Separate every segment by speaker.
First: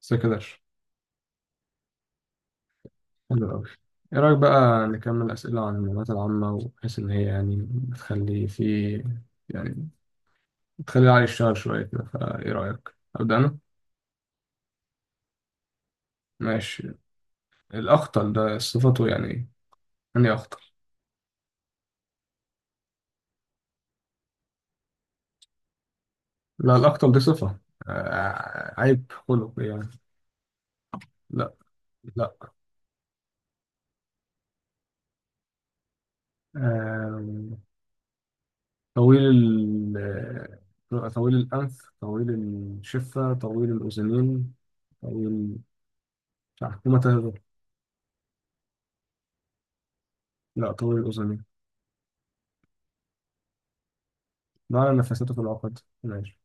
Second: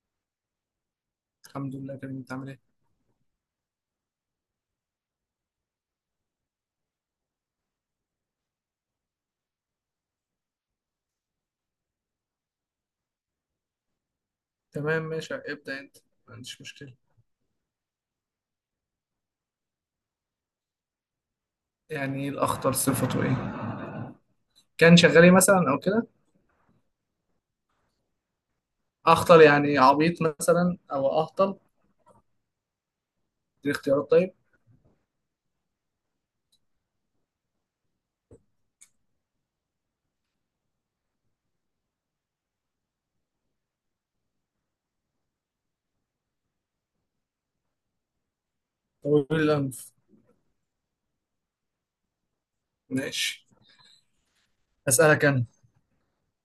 Speaker 1: سكدر.
Speaker 2: الحمد لله كريم، انت عامل ايه؟
Speaker 1: حلو أوي. إيه رأيك بقى نكمل أسئلة عن المعلومات العامة، وبحيث إن هي يعني بتخلي في يعني بتخلي العقل يشتغل شوية كده؟ فإيه رأيك؟ أبدأ أنا؟
Speaker 2: تمام ماشي، ابدأ انت، ما عنديش مشكلة.
Speaker 1: ماشي. الأخطل ده صفته يعني إيه؟ يعني إيه أخطل؟
Speaker 2: يعني ايه الأخطل؟ صفته ايه؟ كان شغال ايه مثلا او كده؟
Speaker 1: لا، الأخطل دي صفة. آه، عيب
Speaker 2: أخطل
Speaker 1: خلقي
Speaker 2: يعني
Speaker 1: يعني.
Speaker 2: عبيط مثلا او
Speaker 1: لا،
Speaker 2: أهطل؟
Speaker 1: لا.
Speaker 2: دي اختيارات طيب.
Speaker 1: آه طويل ال آه، طويل الأنف، طويل الشفة، طويل الأذنين، طويل بتاع حكومة تهدر.
Speaker 2: طويل الأنف.
Speaker 1: لا، طويل الأذنين.
Speaker 2: ماشي.
Speaker 1: نوع على
Speaker 2: أسألك
Speaker 1: نفساته في
Speaker 2: أنا.
Speaker 1: العقد. ماشي.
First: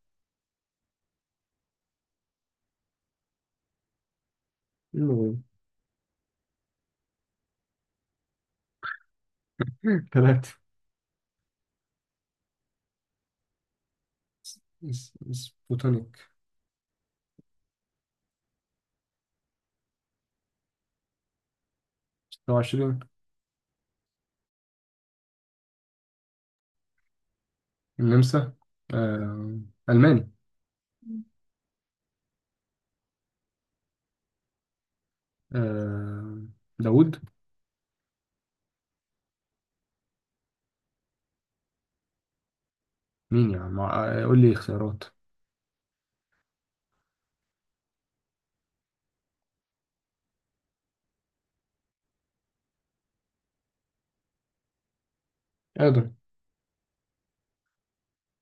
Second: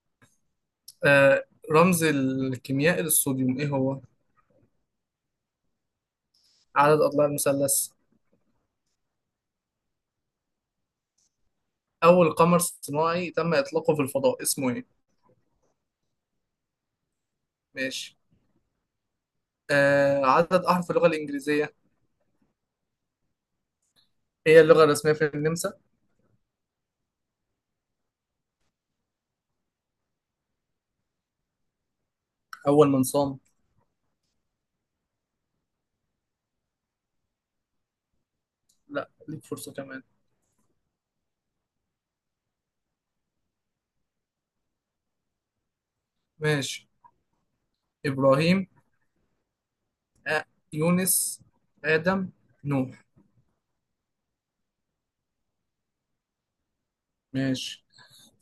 Speaker 2: آه رمز الكيميائي للصوديوم ايه هو؟
Speaker 1: المهم.
Speaker 2: عدد أضلاع المثلث؟
Speaker 1: ثلاثة.
Speaker 2: أول قمر صناعي تم إطلاقه في الفضاء اسمه ايه؟
Speaker 1: سبوتونيك.
Speaker 2: ماشي. عدد أحرف اللغة الإنجليزية؟
Speaker 1: لو 20.
Speaker 2: هي اللغة الرسمية في النمسا؟
Speaker 1: النمسا. آه. ألماني.
Speaker 2: أول من صام؟
Speaker 1: آه. داوود.
Speaker 2: لا ليك فرصة كمان.
Speaker 1: مين يا عم؟ قول لي اختيارات.
Speaker 2: ماشي. إبراهيم، آه، يونس، آدم، نوح.
Speaker 1: آدم.
Speaker 2: ماشي.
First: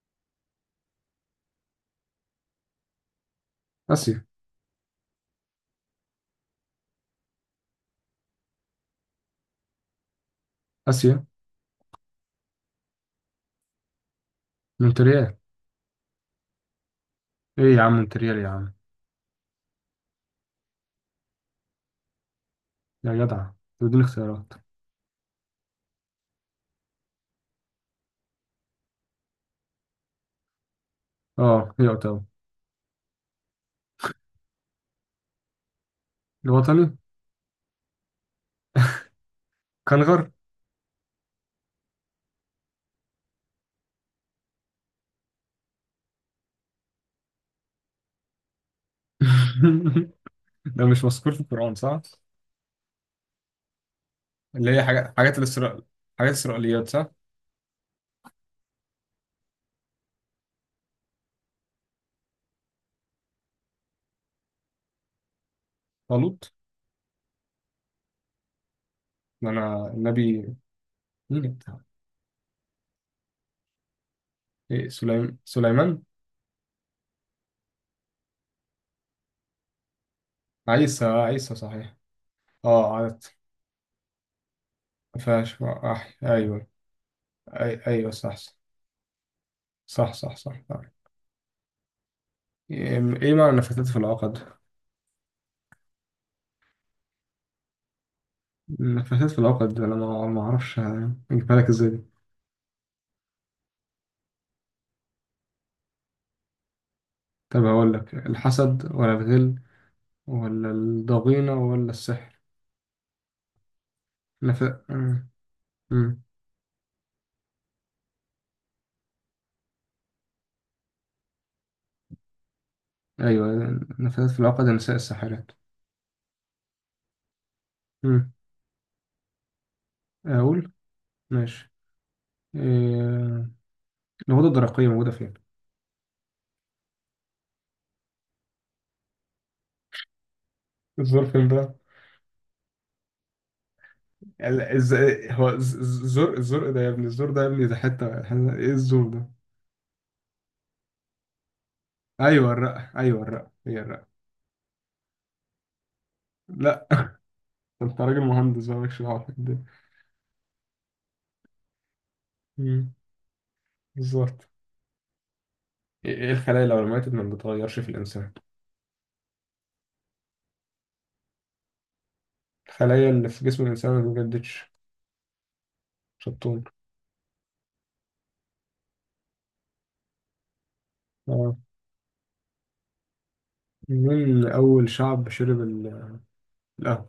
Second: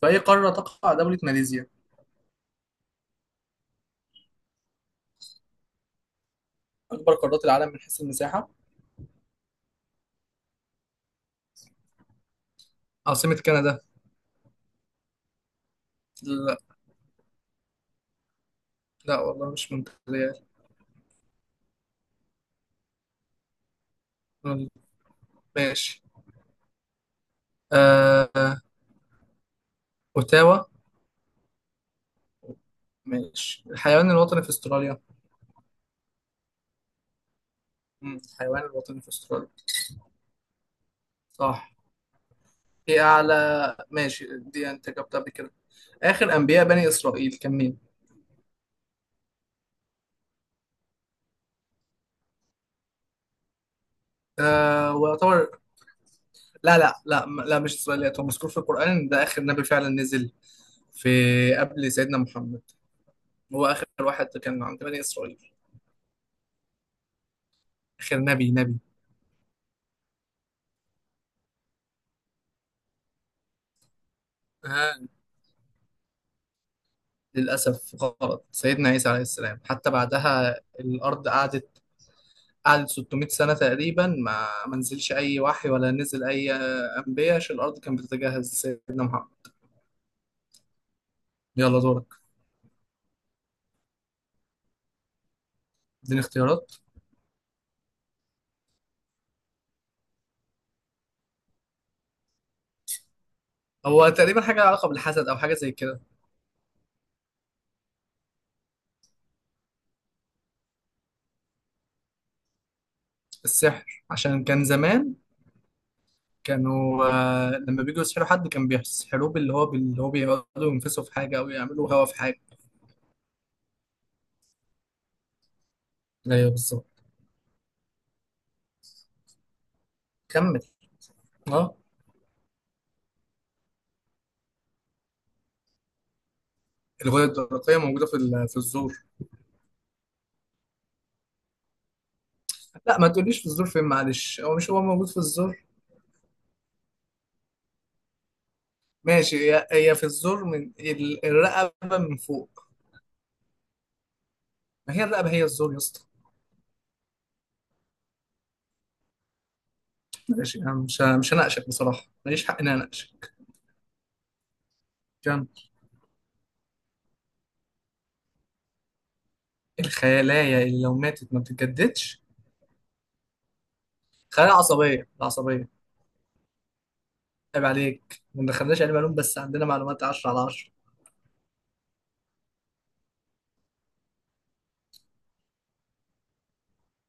Speaker 2: في أي قارة تقع دولة ماليزيا؟
Speaker 1: آسيا.
Speaker 2: أكبر قارات العالم من حيث المساحة؟
Speaker 1: آسيا.
Speaker 2: عاصمة كندا؟
Speaker 1: مونتريال.
Speaker 2: لا.
Speaker 1: إيه يا عم، مونتريال يا عم.
Speaker 2: لا والله مش مونتريال.
Speaker 1: يا جدع. بدون اختيارات.
Speaker 2: ماشي. آه... أوتاوا.
Speaker 1: اه، هي اوتاوا.
Speaker 2: ماشي، الحيوان الوطني في أستراليا؟
Speaker 1: الوطني.
Speaker 2: الحيوان الوطني في أستراليا؟
Speaker 1: كنغر.
Speaker 2: صح. إيه أعلى. ماشي، دي أنت جبتها قبل كده. آخر أنبياء بني إسرائيل كان مين؟
Speaker 1: ده مش مذكور في القرآن صح؟ اللي هي حاجات حاجات
Speaker 2: ويعتبر.
Speaker 1: الإسرائيل حاجات
Speaker 2: لا
Speaker 1: إسرائيليات
Speaker 2: لا
Speaker 1: صح؟
Speaker 2: لا لا، مش إسرائيليات، هو مذكور في القرآن، ده آخر نبي فعلا نزل في، قبل سيدنا محمد، هو آخر واحد كان عند بني إسرائيل.
Speaker 1: طالوت.
Speaker 2: آخر نبي نبي.
Speaker 1: ده أنا النبي، مين أنت؟ إيه
Speaker 2: ها.
Speaker 1: سليمان.
Speaker 2: للأسف غلط، سيدنا عيسى عليه السلام، حتى بعدها الأرض
Speaker 1: عيسى
Speaker 2: قعدت
Speaker 1: صحيح.
Speaker 2: قعدت
Speaker 1: اه،
Speaker 2: 600
Speaker 1: عرفت.
Speaker 2: سنة تقريبا، ما نزلش أي وحي ولا نزل أي
Speaker 1: ايوه.
Speaker 2: أنبياء، عشان الأرض كانت
Speaker 1: ايوه صح
Speaker 2: بتتجهز لسيدنا محمد.
Speaker 1: صح صح صح، صح. صح.
Speaker 2: يلا دورك.
Speaker 1: ايه إيه معنى نفثت في العقد؟
Speaker 2: اديني اختيارات.
Speaker 1: نفثت في العقد، انا ما اعرفش. اجيبها لك ازاي دي.
Speaker 2: هو تقريبا حاجة لها علاقة بالحسد أو حاجة زي كده.
Speaker 1: طب هقول لك الحسد، ولا الغل، ولا الضغينة، ولا السحر.
Speaker 2: السحر، عشان
Speaker 1: نف...
Speaker 2: كان زمان
Speaker 1: مم. مم.
Speaker 2: كانوا، لما بيجوا يسحلوا حد كان بيسحلوه باللي هو بيقعدوا ينفسوا في حاجه او يعملوا هوا في حاجه.
Speaker 1: ايوه. نفثت في العقد، نساء الساحرات.
Speaker 2: ايوه بالظبط.
Speaker 1: مم.
Speaker 2: كمل.
Speaker 1: اقول. ماشي.
Speaker 2: اه
Speaker 1: إيه... الغدة الدرقية موجودة فين؟
Speaker 2: الغده الدرقيه موجوده في الزور.
Speaker 1: الظرف ده.
Speaker 2: لا ما تقوليش في الزور فين، معلش، هو مش هو موجود في
Speaker 1: ازاي هو
Speaker 2: الزور.
Speaker 1: الزرق، الزرق ده يا ابني، الزرق ده يا ابني. ده ايه الزرق ده؟
Speaker 2: ماشي، هي في الزور، الرقبه من فوق.
Speaker 1: ايوه الرق، ايوه الرق، هي الرق.
Speaker 2: ما هي الرقبه هي الزور يا اسطى.
Speaker 1: لا. انت راجل مهندس بقى مالكش دعوه بالدنيا.
Speaker 2: ماشي، انا مش هناقشك بصراحه، ماليش حق ان انا
Speaker 1: مم،
Speaker 2: اناقشك.
Speaker 1: بالظبط.
Speaker 2: كمل.
Speaker 1: إيه الخلايا لو ماتت ما بتتغيرش في الانسان؟
Speaker 2: الخلايا اللي لو ماتت ما بتتجددش؟
Speaker 1: الخلايا اللي في جسم الانسان ما
Speaker 2: خلايا
Speaker 1: بتجددش.
Speaker 2: عصبيه، العصبيه.
Speaker 1: شطون.
Speaker 2: عيب عليك، ما دخلناش علم علوم، بس عندنا معلومات 10 على 10.
Speaker 1: اه. مين اول شعب شرب القهوه؟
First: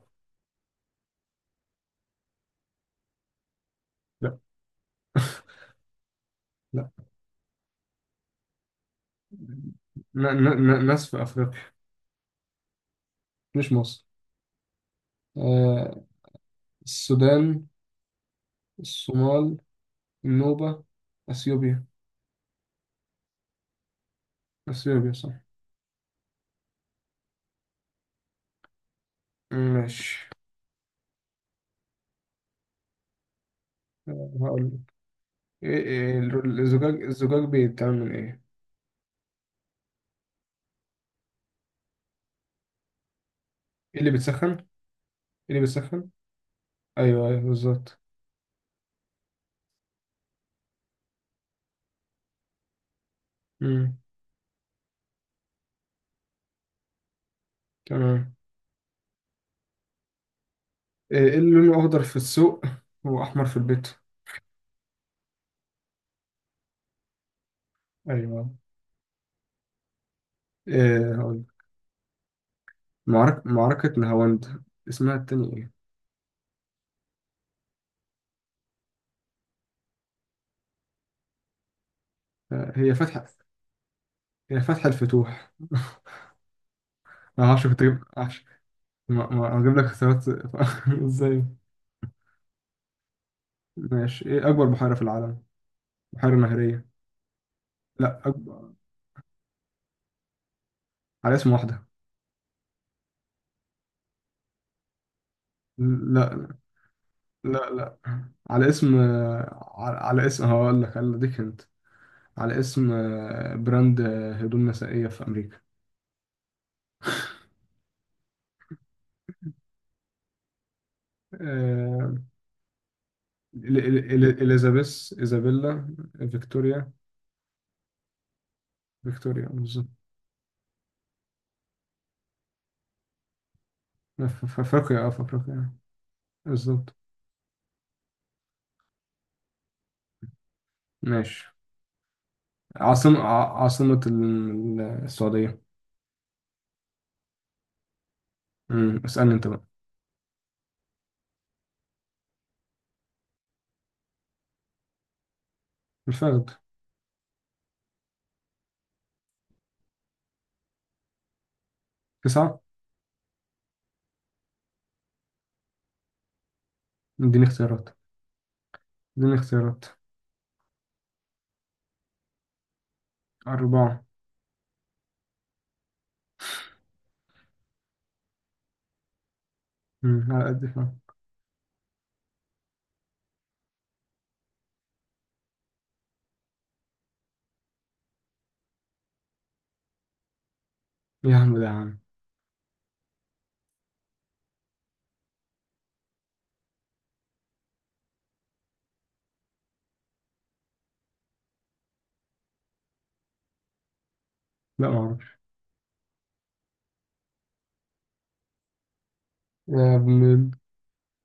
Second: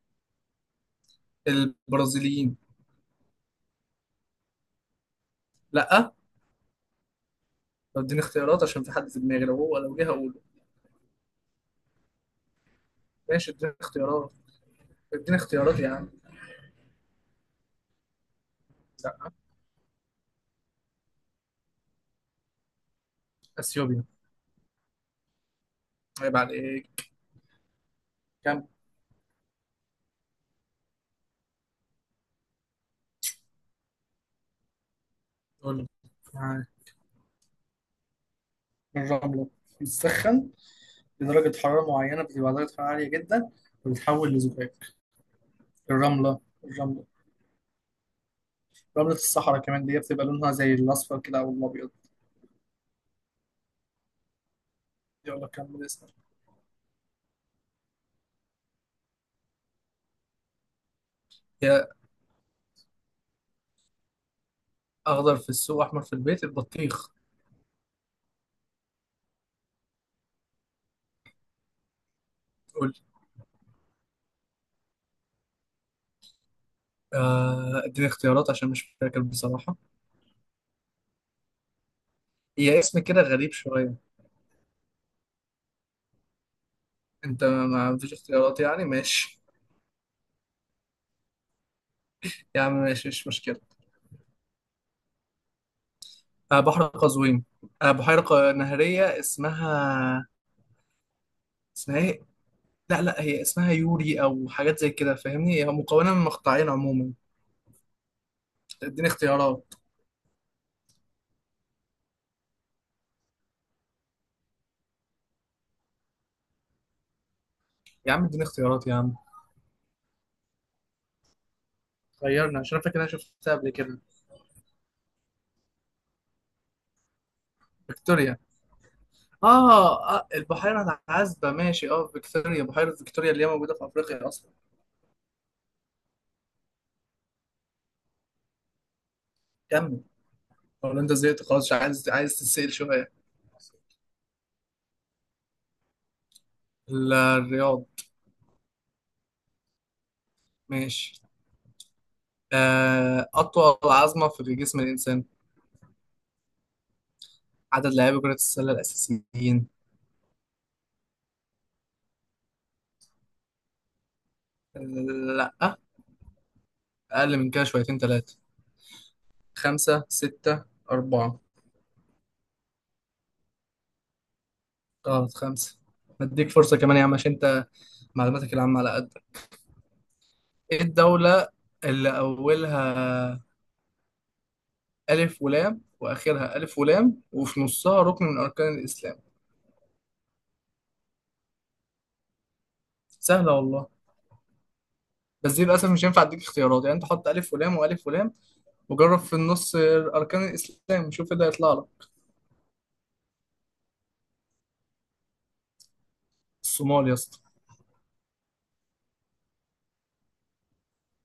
Speaker 2: البرازيليين.
Speaker 1: لا،
Speaker 2: لا.
Speaker 1: لا.
Speaker 2: طب اديني اختيارات، عشان في حد في دماغي لو هو لو جه هقوله.
Speaker 1: ناس في افريقيا.
Speaker 2: ماشي،
Speaker 1: مش
Speaker 2: اديني
Speaker 1: مصر.
Speaker 2: اختيارات. اديني اختيارات يا
Speaker 1: آه
Speaker 2: عم.
Speaker 1: السودان،
Speaker 2: لا.
Speaker 1: الصومال، النوبه، اثيوبيا.
Speaker 2: اثيوبيا.
Speaker 1: اثيوبيا صح.
Speaker 2: عيب عليك. كم.
Speaker 1: ماشي. هقول لك.
Speaker 2: قول لي. يعني
Speaker 1: الزجاج بيتعمل من ايه؟
Speaker 2: الرملة بتسخن لدرجة حرارة معينة، بتبقى درجة حرارة عالية جدا،
Speaker 1: ايه اللي
Speaker 2: وبتتحول
Speaker 1: بيتسخن؟ ايه
Speaker 2: لزجاج.
Speaker 1: اللي بيتسخن؟
Speaker 2: الرملة.
Speaker 1: ايوه، ايوه، بالظبط.
Speaker 2: رملة الصحراء كمان دي بتبقى لونها زي الأصفر كده أو الأبيض.
Speaker 1: امم
Speaker 2: يلا كمل اسمك.
Speaker 1: تمام. إيه اللي لونه
Speaker 2: يا
Speaker 1: اخضر في السوق واحمر في البيت؟
Speaker 2: اخضر في السوق احمر في البيت، البطيخ.
Speaker 1: ايوه. ايه هقول لك.
Speaker 2: قول لي.
Speaker 1: معركة نهاوند، اسمها التاني ايه؟
Speaker 2: اديني اختيارات عشان مش فاكر بصراحة. هي
Speaker 1: هي
Speaker 2: اسم كده
Speaker 1: فتحة.
Speaker 2: غريب شوية.
Speaker 1: هي فتح الفتوح. ما
Speaker 2: انت
Speaker 1: اعرفش، كنت
Speaker 2: ما
Speaker 1: اجيب
Speaker 2: فيش
Speaker 1: معرفش.
Speaker 2: اختيارات يعني، ماشي.
Speaker 1: هجيب لك اختيارات. ازاي؟
Speaker 2: يا عم ماشي مش مشكلة.
Speaker 1: ماشي. ايه اكبر بحيرة في العالم؟ بحيرة
Speaker 2: آه بحر
Speaker 1: نهرية.
Speaker 2: قزوين.
Speaker 1: لا، أكبر.
Speaker 2: نهرية اسمها.
Speaker 1: على اسم واحدة.
Speaker 2: اسمها ايه؟ لا هي اسمها يوري او حاجات زي كده فاهمني، هي مكونة من
Speaker 1: لا،
Speaker 2: مقطعين عموما.
Speaker 1: لا، لا. على اسم.
Speaker 2: اديني اختيارات
Speaker 1: على اسم هقول لك، انا اديك انت. على اسم براند، هدوم نسائية في أمريكا.
Speaker 2: يا عم. اديني اختيارات يا عم.
Speaker 1: آه.
Speaker 2: غيرنا، عشان أنا فاكر إن انا شفتها قبل كده.
Speaker 1: إليزابيث، إيزابيلا، فيكتوريا.
Speaker 2: فيكتوريا.
Speaker 1: فيكتوريا بالظبط.
Speaker 2: اه، البحيرة العذبة، ماشي، اه فيكتوريا، بحيرة فيكتوريا اللي هي موجودة في افريقيا اصلا.
Speaker 1: في أفريقيا. آه. بالظبط.
Speaker 2: كمل. ولا انت زهقت
Speaker 1: ماشي.
Speaker 2: خلاص، مش عايز عايز تتسأل شوية؟
Speaker 1: عاصمة السعودية.
Speaker 2: الرياض.
Speaker 1: مم، اسألني أنت بقى.
Speaker 2: ماشي. أطول عظمة في جسم الإنسان؟
Speaker 1: الفخد.
Speaker 2: عدد لاعبي كرة السلة الأساسيين؟
Speaker 1: تسعة.
Speaker 2: آه، لأ، أقل
Speaker 1: اديني
Speaker 2: من كده
Speaker 1: اختيارات.
Speaker 2: شويتين تلاتة.
Speaker 1: اديني اختيارات.
Speaker 2: خمسة، ستة، أربعة
Speaker 1: أربعة.
Speaker 2: غلط، خمسة. مديك فرصة كمان يا عم، عشان أنت معلوماتك العامة على قد.
Speaker 1: مم، على قد
Speaker 2: إيه
Speaker 1: كده.
Speaker 2: الدولة اللي أولها ألف ولام، وآخرها ألف ولام، وفي نصها ركن من أركان الإسلام؟
Speaker 1: يا عم ده يا عم.
Speaker 2: سهلة والله، بس دي للأسف مش هينفع أديك اختيارات، يعني أنت حط ألف ولام وألف ولام، وجرب في النص أركان الإسلام، وشوف إيه اللي هيطلع لك.
Speaker 1: لا معرفش.
Speaker 2: الصومال يا اسطى.
Speaker 1: يا ابن ال-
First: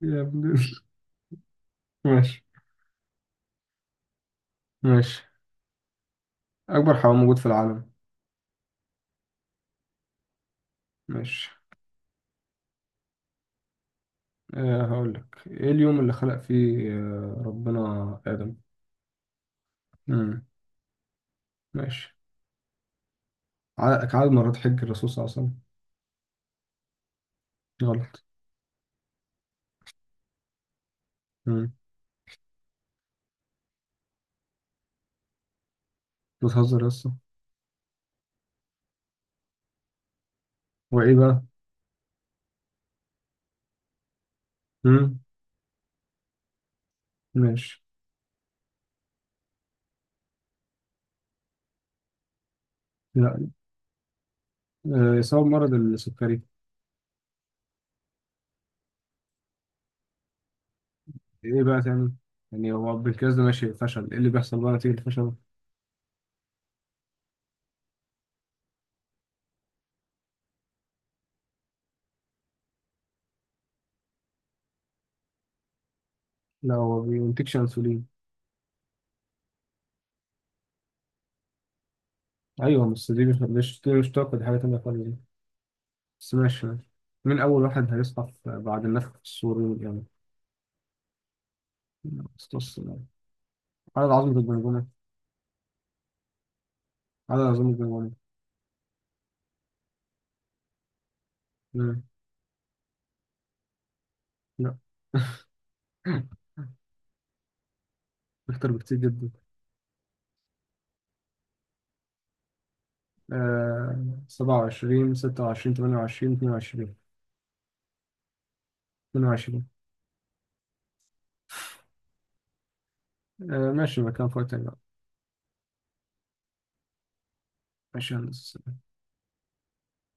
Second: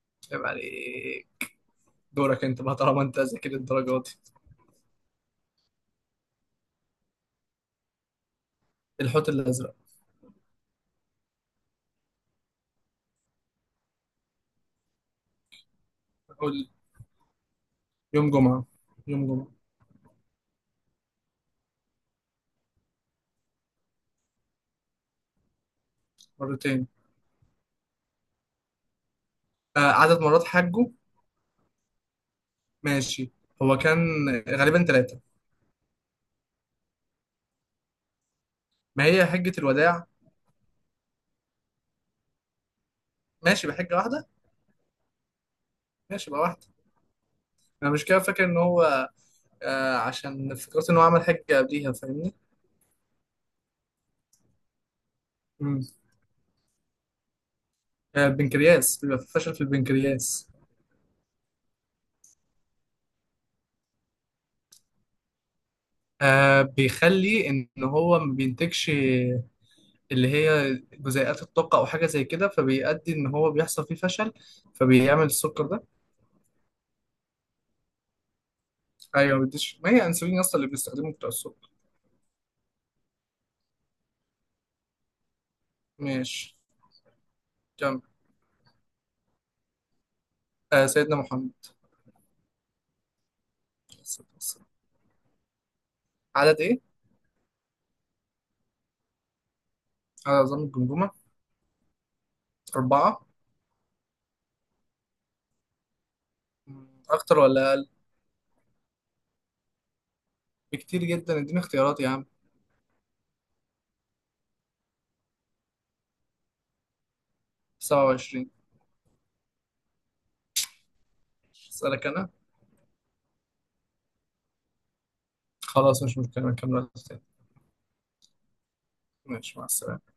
Speaker 1: يا
Speaker 2: عيب
Speaker 1: ابن
Speaker 2: عليك. دورك
Speaker 1: ماشي.
Speaker 2: انت بقى طالما انت ذاكر الدرجات دي.
Speaker 1: ماشي. أكبر حيوان موجود في العالم.
Speaker 2: الحوت الازرق.
Speaker 1: ماشي. هقول لك إيه اليوم اللي خلق
Speaker 2: قول لي.
Speaker 1: فيه ربنا
Speaker 2: يوم
Speaker 1: آدم.
Speaker 2: جمعه. يوم جمعه.
Speaker 1: مم. ماشي. عدد مرات حج الرسول صلى الله عليه وسلم.
Speaker 2: مرتين.
Speaker 1: غلط.
Speaker 2: آه عدد مرات حجه.
Speaker 1: مم.
Speaker 2: ماشي، هو كان غالبا ثلاثه.
Speaker 1: بتهزر لسه.
Speaker 2: ما هي حجه الوداع.
Speaker 1: هو إيه بقى؟
Speaker 2: ماشي، بحجه واحده.
Speaker 1: مم.
Speaker 2: ماشي، بقى واحده.
Speaker 1: ماشي.
Speaker 2: انا مش كده فاكر ان هو، عشان فكرت ان هو عمل حجه قبليها فاهمني.
Speaker 1: لا. سبب مرض
Speaker 2: مم.
Speaker 1: السكري.
Speaker 2: آه البنكرياس، بيبقى في فشل في البنكرياس.
Speaker 1: إيه بقى تاني؟ يعني هو بالكاس ده ماشي فشل، إيه اللي بيحصل بقى نتيجة الفشل؟
Speaker 2: آه بيخلي ان هو ما بينتجش اللي هي جزيئات الطاقة أو حاجة زي كده، فبيؤدي إن هو بيحصل فيه فشل، فبيعمل السكر ده.
Speaker 1: لا، هو بينتجش أنسولين.
Speaker 2: أيوه، ما بديش، ما هي أنسولين أصلا اللي بنستخدمه بتاع السكر.
Speaker 1: أيوه، بس دي مش طاقة، دي حاجة تانية خالص. بس
Speaker 2: ماشي.
Speaker 1: ماشي، ماشي. مين أول واحد
Speaker 2: كمل.
Speaker 1: هيصحى بعد النفخ الصوري يعني؟
Speaker 2: آه سيدنا محمد
Speaker 1: أسطس.
Speaker 2: عليه
Speaker 1: عدد
Speaker 2: الصلاة
Speaker 1: عظمة
Speaker 2: والسلام.
Speaker 1: الجمجمة.
Speaker 2: عدد إيه؟
Speaker 1: عدد عظمة الجمجمة.
Speaker 2: عدد عظام الجمجمة.
Speaker 1: مم.
Speaker 2: أربعة.
Speaker 1: لا.
Speaker 2: أكتر ولا أقل؟
Speaker 1: أكتر بكتير جدا.
Speaker 2: بكتير جدا، إديني اختيارات يا عم.
Speaker 1: 27، 26، 28، 22.
Speaker 2: سبعة وعشرين.
Speaker 1: 22.
Speaker 2: أسألك أنا.
Speaker 1: ماشي، مكان فوق تاني بقى.
Speaker 2: خلاص مش مشكلة، نكمل وقت تاني.
Speaker 1: ماشي يا هندسة.
Speaker 2: ماشي مع السلامة.